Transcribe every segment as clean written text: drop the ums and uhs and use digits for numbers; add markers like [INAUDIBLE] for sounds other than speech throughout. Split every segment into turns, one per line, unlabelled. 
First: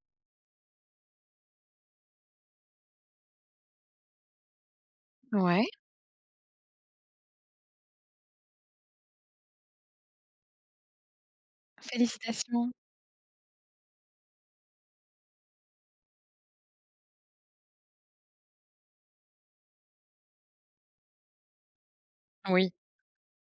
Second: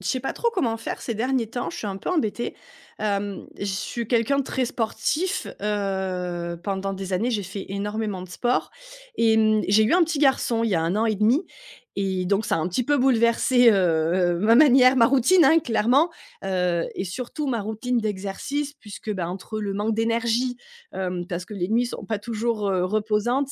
Je sais pas trop comment faire ces derniers temps, je suis un peu embêtée. Je suis quelqu'un de très sportif,
Ouais.
pendant des années, j'ai fait énormément de sport et j'ai eu un petit garçon il y a un an et demi et donc ça a un
Félicitations.
petit peu bouleversé, ma manière, ma routine, hein, clairement, et surtout ma routine d'exercice puisque, bah, entre le manque d'énergie, parce que les nuits sont pas toujours,
Oui.
reposantes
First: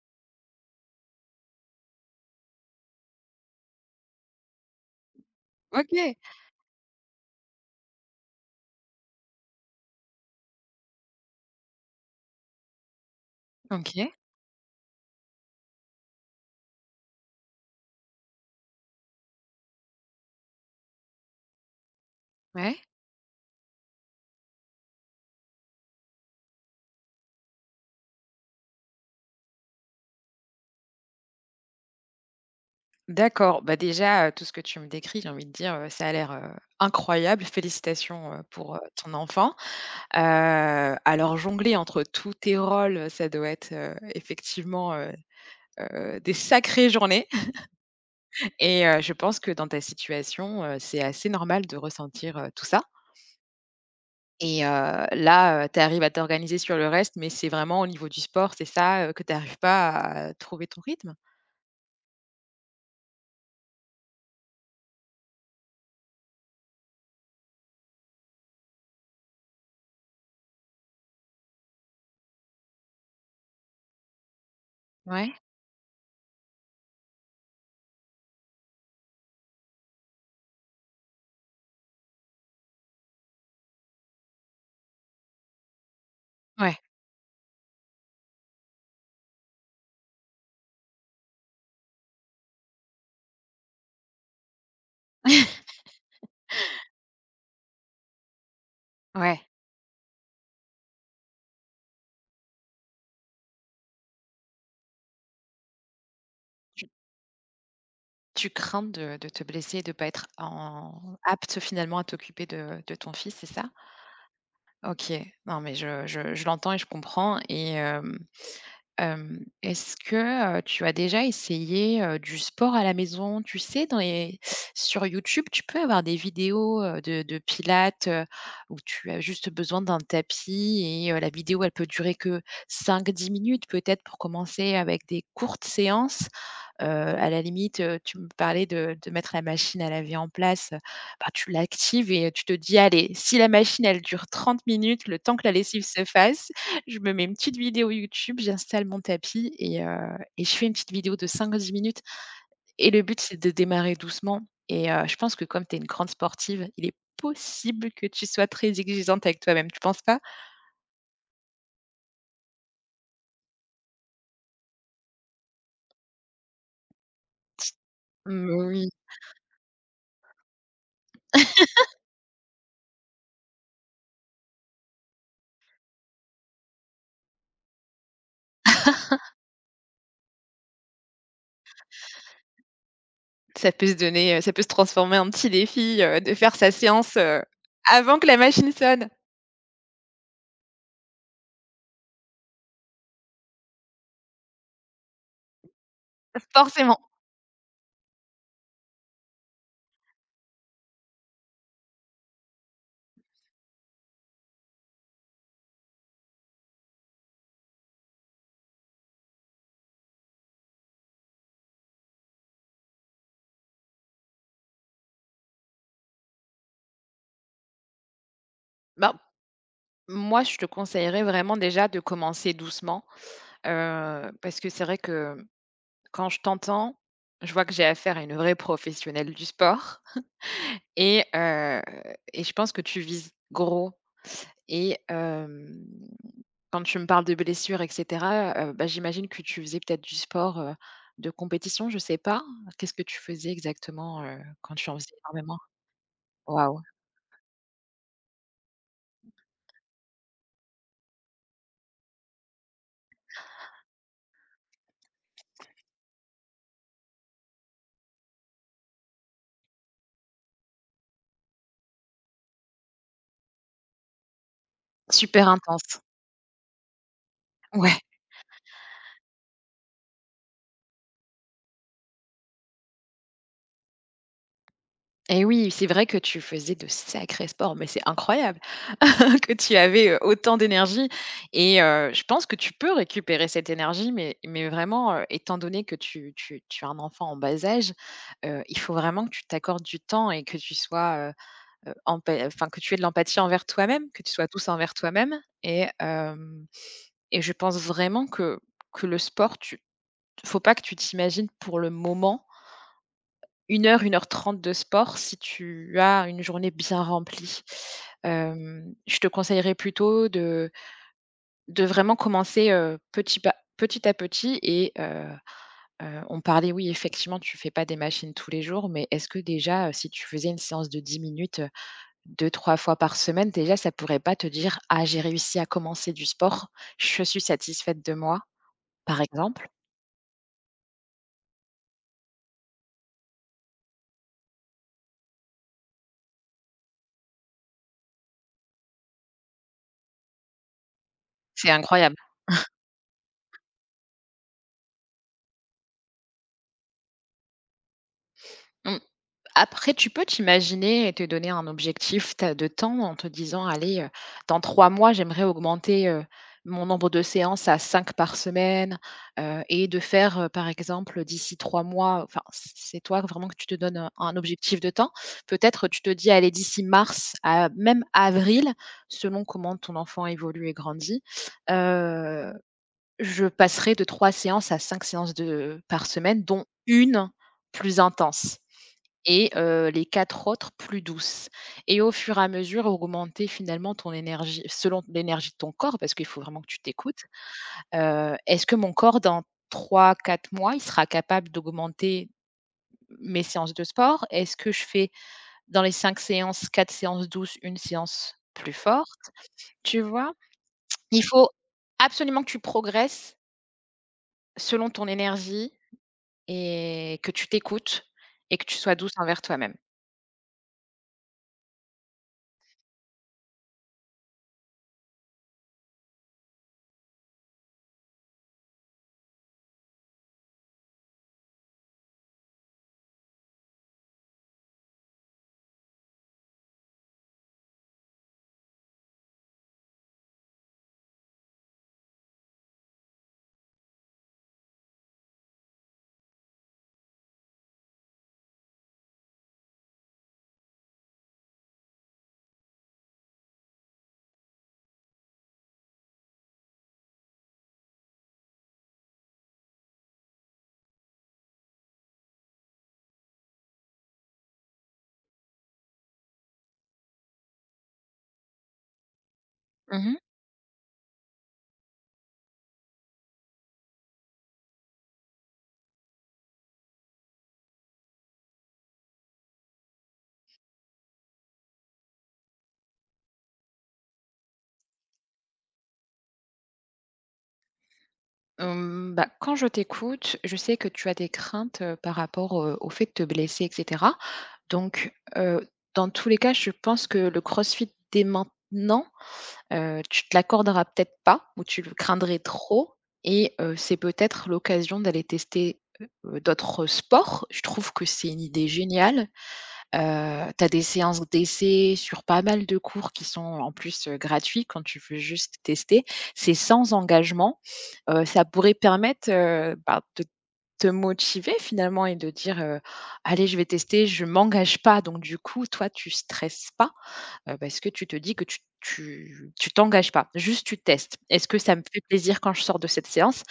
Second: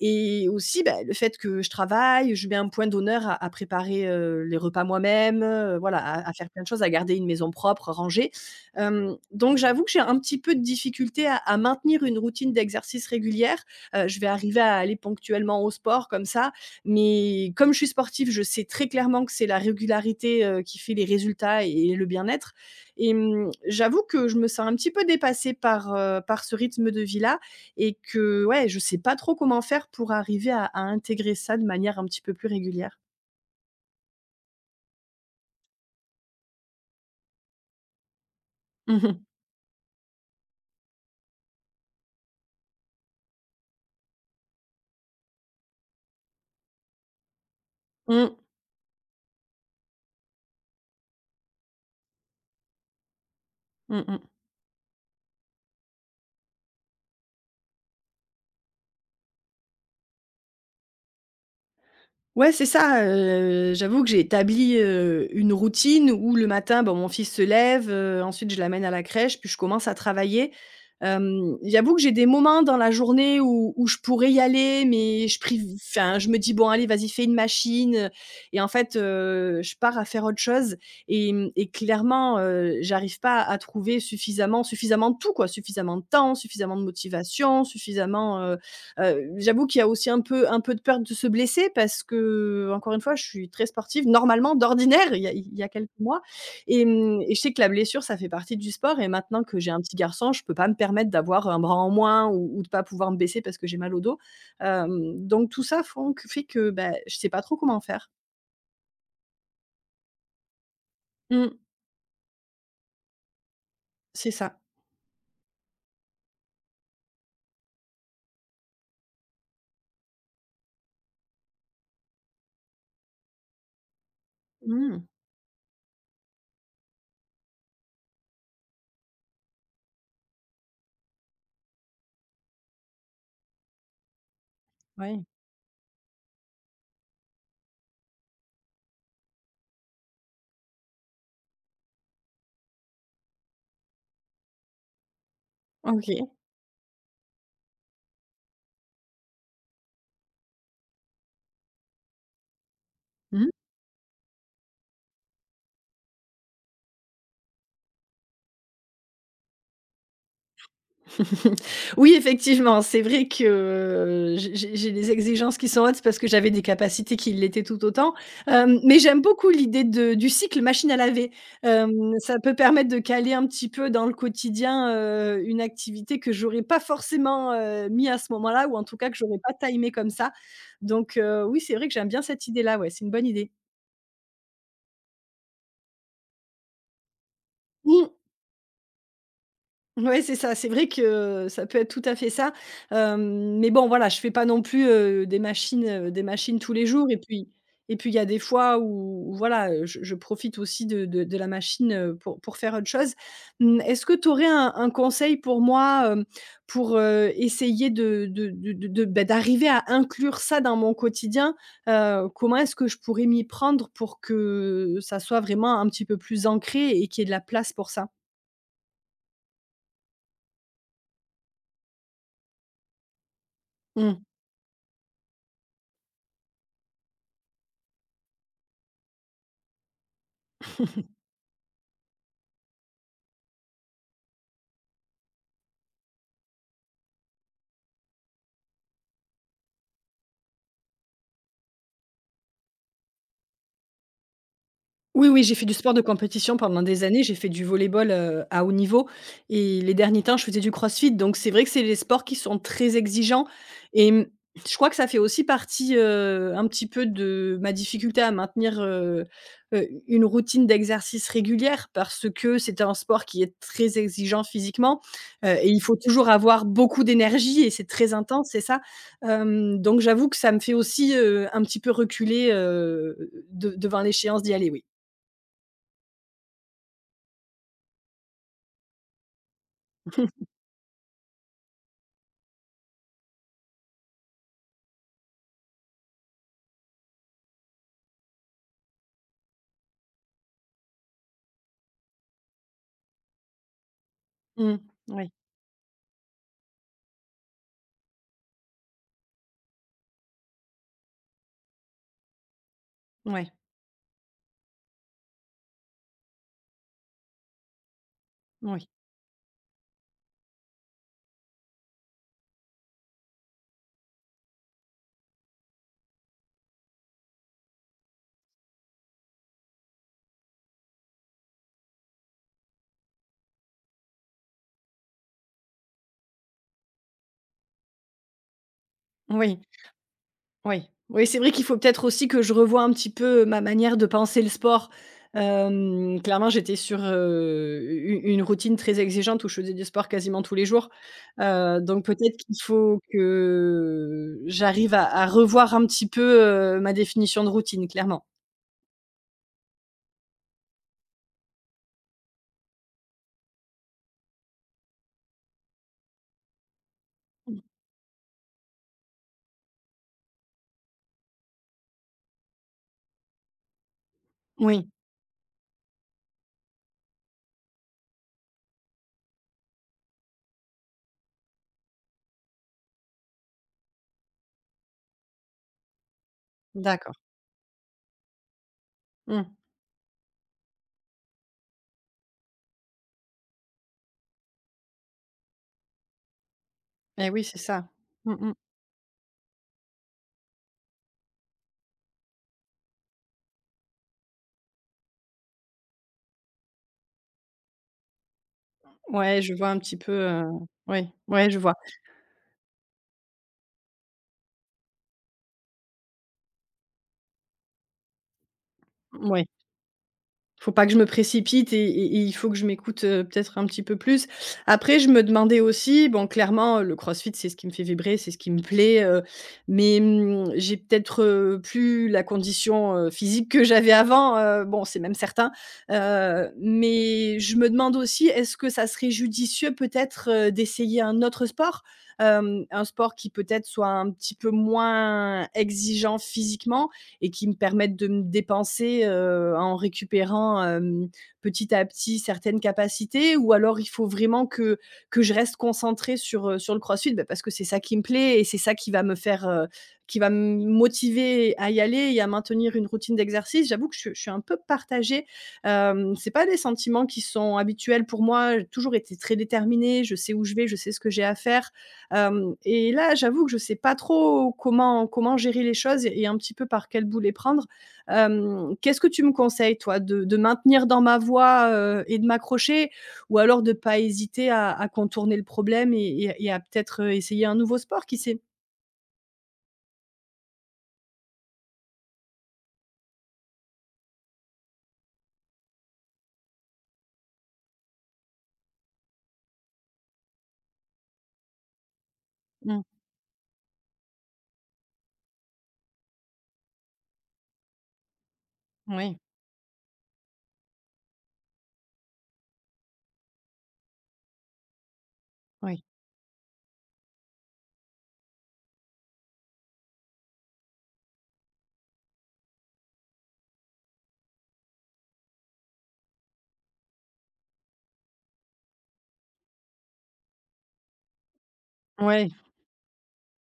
et aussi, bah, le fait que je travaille, je mets un point d'honneur à préparer, les repas moi-même, voilà,
OK.
à faire plein de choses, à garder une maison propre, rangée. Donc j'avoue que j'ai un petit peu de difficulté à maintenir une routine d'exercice régulière.
OK.
Je vais arriver à aller ponctuellement au sport comme ça, mais comme je suis sportive, je sais très clairement que c'est la régularité, qui fait les résultats et le bien-être.
Ouais.
Et j'avoue que je me sens un petit peu dépassée par ce rythme de vie-là et que ouais, je sais pas trop comment faire pour arriver à intégrer ça de manière un petit peu plus régulière.
D'accord. Bah, déjà, tout ce que tu me décris, j'ai envie de dire, ça a l'air, incroyable. Félicitations, pour,
Mmh
ton
mh.
enfant. Alors jongler entre tous tes rôles, ça doit être, effectivement, des sacrées journées.
Mmh.
[LAUGHS] Et je pense que dans ta situation, c'est assez normal de ressentir, tout ça
Mmh.
et là, tu arrives à t'organiser sur le reste, mais c'est vraiment au niveau du sport, c'est ça, que tu arrives pas à trouver ton rythme?
Ouais, c'est ça, j'avoue que j'ai établi, une routine où le matin, bon, mon fils se lève, ensuite je l'amène à la crèche, puis je commence à travailler. J'avoue que j'ai des moments dans la journée où je pourrais y aller, mais
Ouais.
je priv enfin, je me dis: «Bon allez, vas-y, fais une machine», et en fait, je pars à faire autre chose et clairement, j'arrive pas à trouver suffisamment de tout quoi, suffisamment de temps, suffisamment
Ouais,
de motivation, suffisamment. J'avoue qu'il y a aussi un peu de peur de se blesser parce que encore une fois, je suis très sportive normalement, d'ordinaire, il y a il y
[LAUGHS]
a quelques mois et je sais que la blessure, ça fait partie du sport et
ouais.
maintenant que j'ai un petit garçon, je peux pas me permettre d'avoir un bras en moins ou de pas pouvoir me baisser parce que j'ai mal au dos. Donc tout ça font que fait que,
Tu
bah, je sais pas trop comment faire.
tu crains de te blesser et de pas être en
Mmh.
apte finalement à t'occuper de ton fils, c'est ça?
C'est ça.
OK. Non mais je l'entends et je comprends et est-ce que, tu as déjà essayé, du sport à la maison? Tu sais, dans les
Mmh,
sur YouTube, tu peux avoir des vidéos, de pilates, où tu as juste besoin d'un tapis et la vidéo elle peut durer que 5-10 minutes peut-être pour commencer avec des
ouais.
courtes séances. À la limite, tu me parlais de mettre la machine à laver en place, bah, tu l'actives et tu te dis: «Allez, si la machine, elle dure 30 minutes, le temps que la lessive se
OK.
fasse, je me mets une petite vidéo YouTube, j'installe mon tapis et je fais une petite vidéo de 5 à 10 minutes» et le but, c'est de démarrer doucement et je pense que comme tu es une grande sportive, il est possible que tu sois très exigeante avec toi-même, tu penses pas?
[LAUGHS] Oui, effectivement, c'est vrai que, j'ai des exigences qui sont hautes parce que j'avais des capacités qui l'étaient tout autant.
Mmh, oui,
Mais j'aime beaucoup l'idée de du cycle machine à laver. Ça peut permettre de caler un petit peu dans le quotidien, une activité que j'aurais pas forcément, mis à ce moment-là ou en tout cas que j'aurais pas timé comme ça. Donc, oui, c'est vrai que j'aime bien cette idée-là, ouais, c'est une bonne idée.
ça peut se donner, ça peut se transformer en petit défi, de faire sa séance,
Mmh.
avant que la machine sonne.
Ouais, c'est ça. C'est vrai que ça peut être tout à fait ça. Mais bon, voilà, je fais pas non plus, des machines tous les
Forcément.
jours et puis il y a des fois où voilà, je profite aussi de la machine, pour faire autre chose. Mmh, Est-ce que tu aurais un conseil pour moi, pour, essayer de bah, d'arriver à inclure ça dans mon quotidien? Comment est-ce que je pourrais m'y prendre pour que ça soit vraiment un petit peu plus ancré et qu'il y ait de la place pour ça?
Bah, moi, je te conseillerais vraiment déjà de commencer doucement,
Mmh.
parce que c'est vrai que quand je t'entends, je vois que j'ai affaire à une vraie professionnelle du sport et heu et je pense que tu vises gros et quand tu me parles de blessures et cetera, bah, j'imagine que tu faisais peut-être du sport, de compétition, je sais pas. Qu'est-ce que tu faisais exactement, quand tu en faisais
Oui, oui, j'ai
énormément?
fait du sport de compétition
Waouh,
pendant des années, j'ai fait du volleyball ball à haut niveau et les derniers temps, je faisais du crossfit, donc c'est vrai que c'est les sports qui sont très exigeants et je crois que ça fait aussi partie, un petit peu de ma difficulté à maintenir, une routine d'exercice régulière parce que c'est un sport qui est très exigeant physiquement,
super
et il faut
intense.
toujours avoir beaucoup d'énergie et c'est
Ouais.
très intense, c'est ça? Donc j'avoue que ça me fait aussi, un petit peu reculer, de devant l'échéance d'y aller, oui.
Et oui, c'est vrai que tu faisais de sacrés sports, mais c'est incroyable [LAUGHS] que tu avais,
Mmh
autant d'énergie et je pense que tu peux récupérer cette énergie, mais vraiment, étant donné que tu as un enfant en bas âge, il faut vraiment que tu t'accordes du temps et que tu sois, empa enfin, que tu aies de l'empathie envers toi-même, que tu sois douce
mh.
envers
Oui,
toi-même et je pense vraiment que le sport, tu faut pas que tu t'imagines pour le moment
ouais,
une heure 30 de sport si tu as une journée bien remplie.
oui,
Je te conseillerais plutôt de vraiment commencer, petit pas petit à petit et on parlait, oui, effectivement, tu fais pas des machines tous les jours, mais est-ce que déjà, si tu faisais une séance de 10 minutes, 2-3 fois par semaine, déjà, ça pourrait pas te dire: «Ah, j'ai réussi à commencer du sport, je suis satisfaite de moi», par
oui,
exemple?
oui. Oui, c'est vrai qu'il faut peut-être aussi que je revoie un petit peu ma manière de penser le sport. Clairement, j'étais sur, u une routine très exigeante où je faisais du sport quasiment tous les jours.
C'est
Donc
incroyable.
peut-être qu'il faut que j'arrive à revoir un petit peu, ma définition de routine, clairement.
Mmh. Après, tu peux t'imaginer et te donner un objectif de temps en te disant, allez, dans 3 mois, j'aimerais augmenter mon nombre de
Mmh.
séances à cinq par semaine, et de faire, par exemple, d'ici 3 mois, enfin, c'est toi vraiment que tu te donnes un objectif
Oui,
de temps. Peut-être tu te dis, allez, d'ici mars à même avril, selon comment ton enfant évolue et grandit, euh, je passerai de trois séances à cinq séances par semaine, dont
d'accord.
une plus intense
Mmh.
et les 4 autres plus douces et au fur et à mesure, augmenter finalement ton énergie selon l'énergie de ton corps parce qu'il faut vraiment que tu t'écoutes.
Et oui, c'est ça. Mmh mh.
Est-ce que mon corps dans 3, 4 mois, il sera capable d'augmenter mes séances de sport? Est-ce que je fais dans les 5 séances, 4 séances douces, une séance plus forte?
Ouais, je vois un petit
Tu
peu,
vois?
oui,
Il faut
ouais, je vois.
absolument que tu progresses selon ton énergie et que tu t'écoutes et que tu sois douce envers
Mouais.
toi-même.
Faut pas que je me précipite et il faut que je m'écoute, peut-être un petit peu plus. Après, je me demandais aussi, bon, clairement, le crossfit, c'est ce qui me fait vibrer, c'est ce qui me plaît, mais, j'ai peut-être, plus la condition, physique que j'avais avant, bon, c'est même certain, mais je me demande aussi, est-ce que ça serait judicieux peut-être, d'essayer un autre sport? Un sport qui peut-être soit un petit peu moins exigeant physiquement, et qui me permettent de me dépenser, en récupérant, petit à petit certaines capacités ou alors il faut vraiment que je reste concentrée sur, sur le crossfit, bah, parce que c'est ça qui me plaît et c'est ça qui va me faire, qui va me motiver à y aller et à maintenir une routine d'exercice. J'avoue que je suis un peu partagée. C'est pas des sentiments qui sont habituels pour moi. J'ai toujours été très déterminée,
Mmh.
je sais où je vais, je sais ce que j'ai à faire, Hem Et là, j'avoue que je sais pas trop comment gérer les choses et un petit peu par quel bout les prendre. Qu'est-ce que tu me conseilles toi? De maintenir dans ma voie, et de m'accrocher ou alors de pas hésiter à contourner le problème et à peut-être, essayer un nouveau sport, qui sait?
Bah, quand je t'écoute, je sais que tu as des craintes, par rapport, au fait de te blesser et cetera. Donc, dans tous les cas, je pense que le CrossFit dès maintenant, tu te l'accorderas peut-être pas ou tu le craindrais
Mmh.
trop et c'est peut-être l'occasion d'aller tester, d'autres sports. Je trouve que c'est une idée
Oui,
géniale. Tu as des séances d'essai sur pas mal de cours qui sont en plus, gratuits quand tu veux juste
oui.
tester. C'est sans engagement, ça pourrait permettre, bah, de te motiver finalement et de dire: «Allez, je vais tester, je m'engage pas». Donc du coup, toi, tu stresses pas, parce que tu te dis que tu t'engages pas, juste tu testes. Est-ce que ça me fait
Ouais,
plaisir quand je sors de cette séance?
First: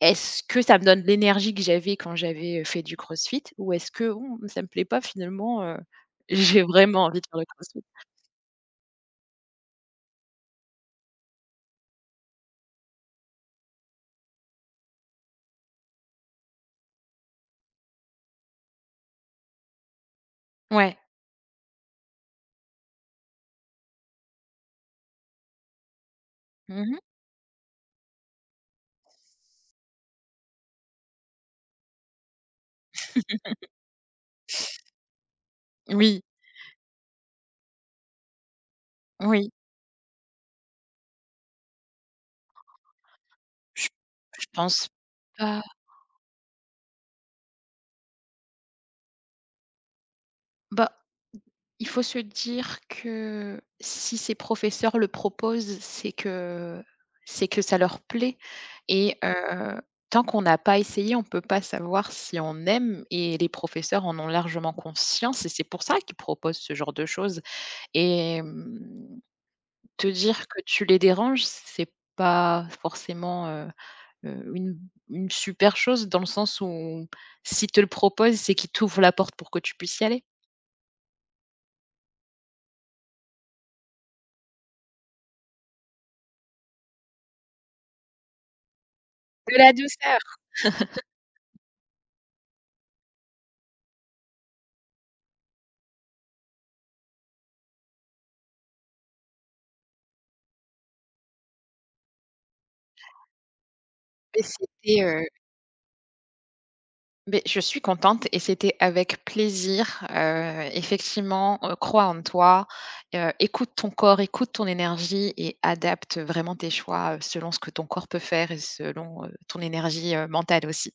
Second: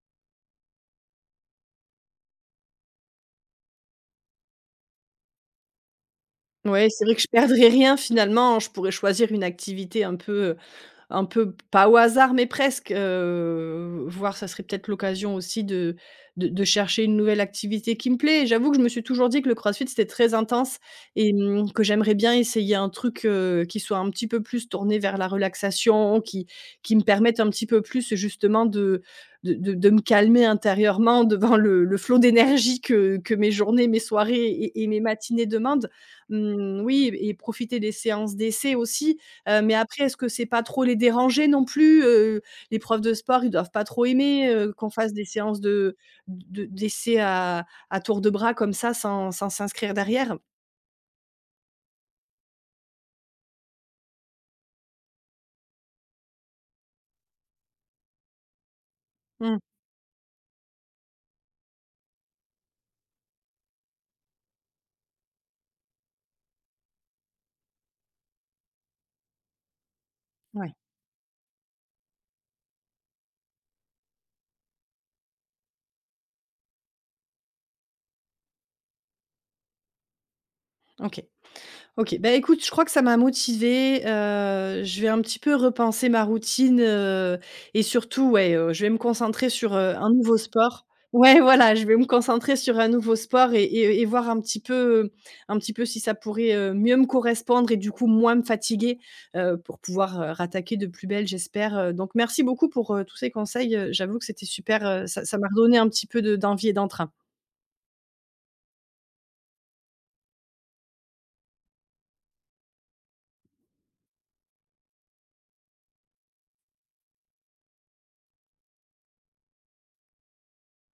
Est-ce que ça me donne l'énergie que j'avais quand j'avais, fait du crossfit? Ou est-ce que: «Mmh, ça me plaît pas finalement, [LAUGHS] j'ai
ouais,
vraiment
c'est vrai
envie
que
de
je
faire le
perdrais
crossfit»?
rien finalement, je pourrais choisir une activité un peu, un peu pas au hasard, mais presque, voir ça serait peut-être l'occasion aussi de chercher une nouvelle activité qui me plaît. Et j'avoue que je me suis toujours dit que le crossfit c'était très intense
Ouais.
et que j'aimerais bien essayer un truc, qui soit un petit peu plus tourné vers la relaxation, qui
Mmh.
me permette un petit peu plus justement de me calmer intérieurement [LAUGHS] devant le flot d'énergie que mes journées, mes soirées et mes matinées demandent.
Oui,
Mmh, oui et profiter des séances d'essai aussi.
oui.
Mais après, est-ce que c'est pas trop les déranger non plus? Les profs de sport, ils doivent pas
Je
trop
je
aimer,
pense
qu'on fasse des séances
pas.
de d'essais à tour de bras comme ça, sans s'inscrire derrière?
Bah, il faut se dire que si ces professeurs le proposent, c'est que ça leur plaît et
Mmh,
tant qu'on n'a pas essayé, on ne peut pas savoir si on aime et les professeurs en ont largement conscience et c'est pour ça qu'ils proposent ce genre de choses et te dire que
ouais,
tu les déranges, c'est pas forcément, heu, une une super chose dans le sens où s'ils te le proposent, c'est qu'ils t'ouvrent la porte pour que tu puisses y aller.
OK. OK, bah, écoute, je crois que ça m'a motivée, je vais un petit peu repenser ma routine, et surtout, ouais, je vais me concentrer
De la
sur, un
douceur.
nouveau sport. Ouais, voilà, je vais me concentrer sur un nouveau sport et voir un petit peu si ça pourrait, mieux me correspondre et du coup, moins me fatiguer, pour pouvoir, rattaquer de plus belle, j'espère, donc merci beaucoup pour, tous ces conseils, j'avoue que
Mais
c'était super,
c'était,
ça m'a redonné un petit peu de d'envie et d'entrain.
beh, je suis contente et c'était avec plaisir, effectivement, crois en toi, écoute ton corps, écoute ton énergie et adapte vraiment tes choix, selon ce que ton corps peut faire et selon, ton énergie, mentale aussi.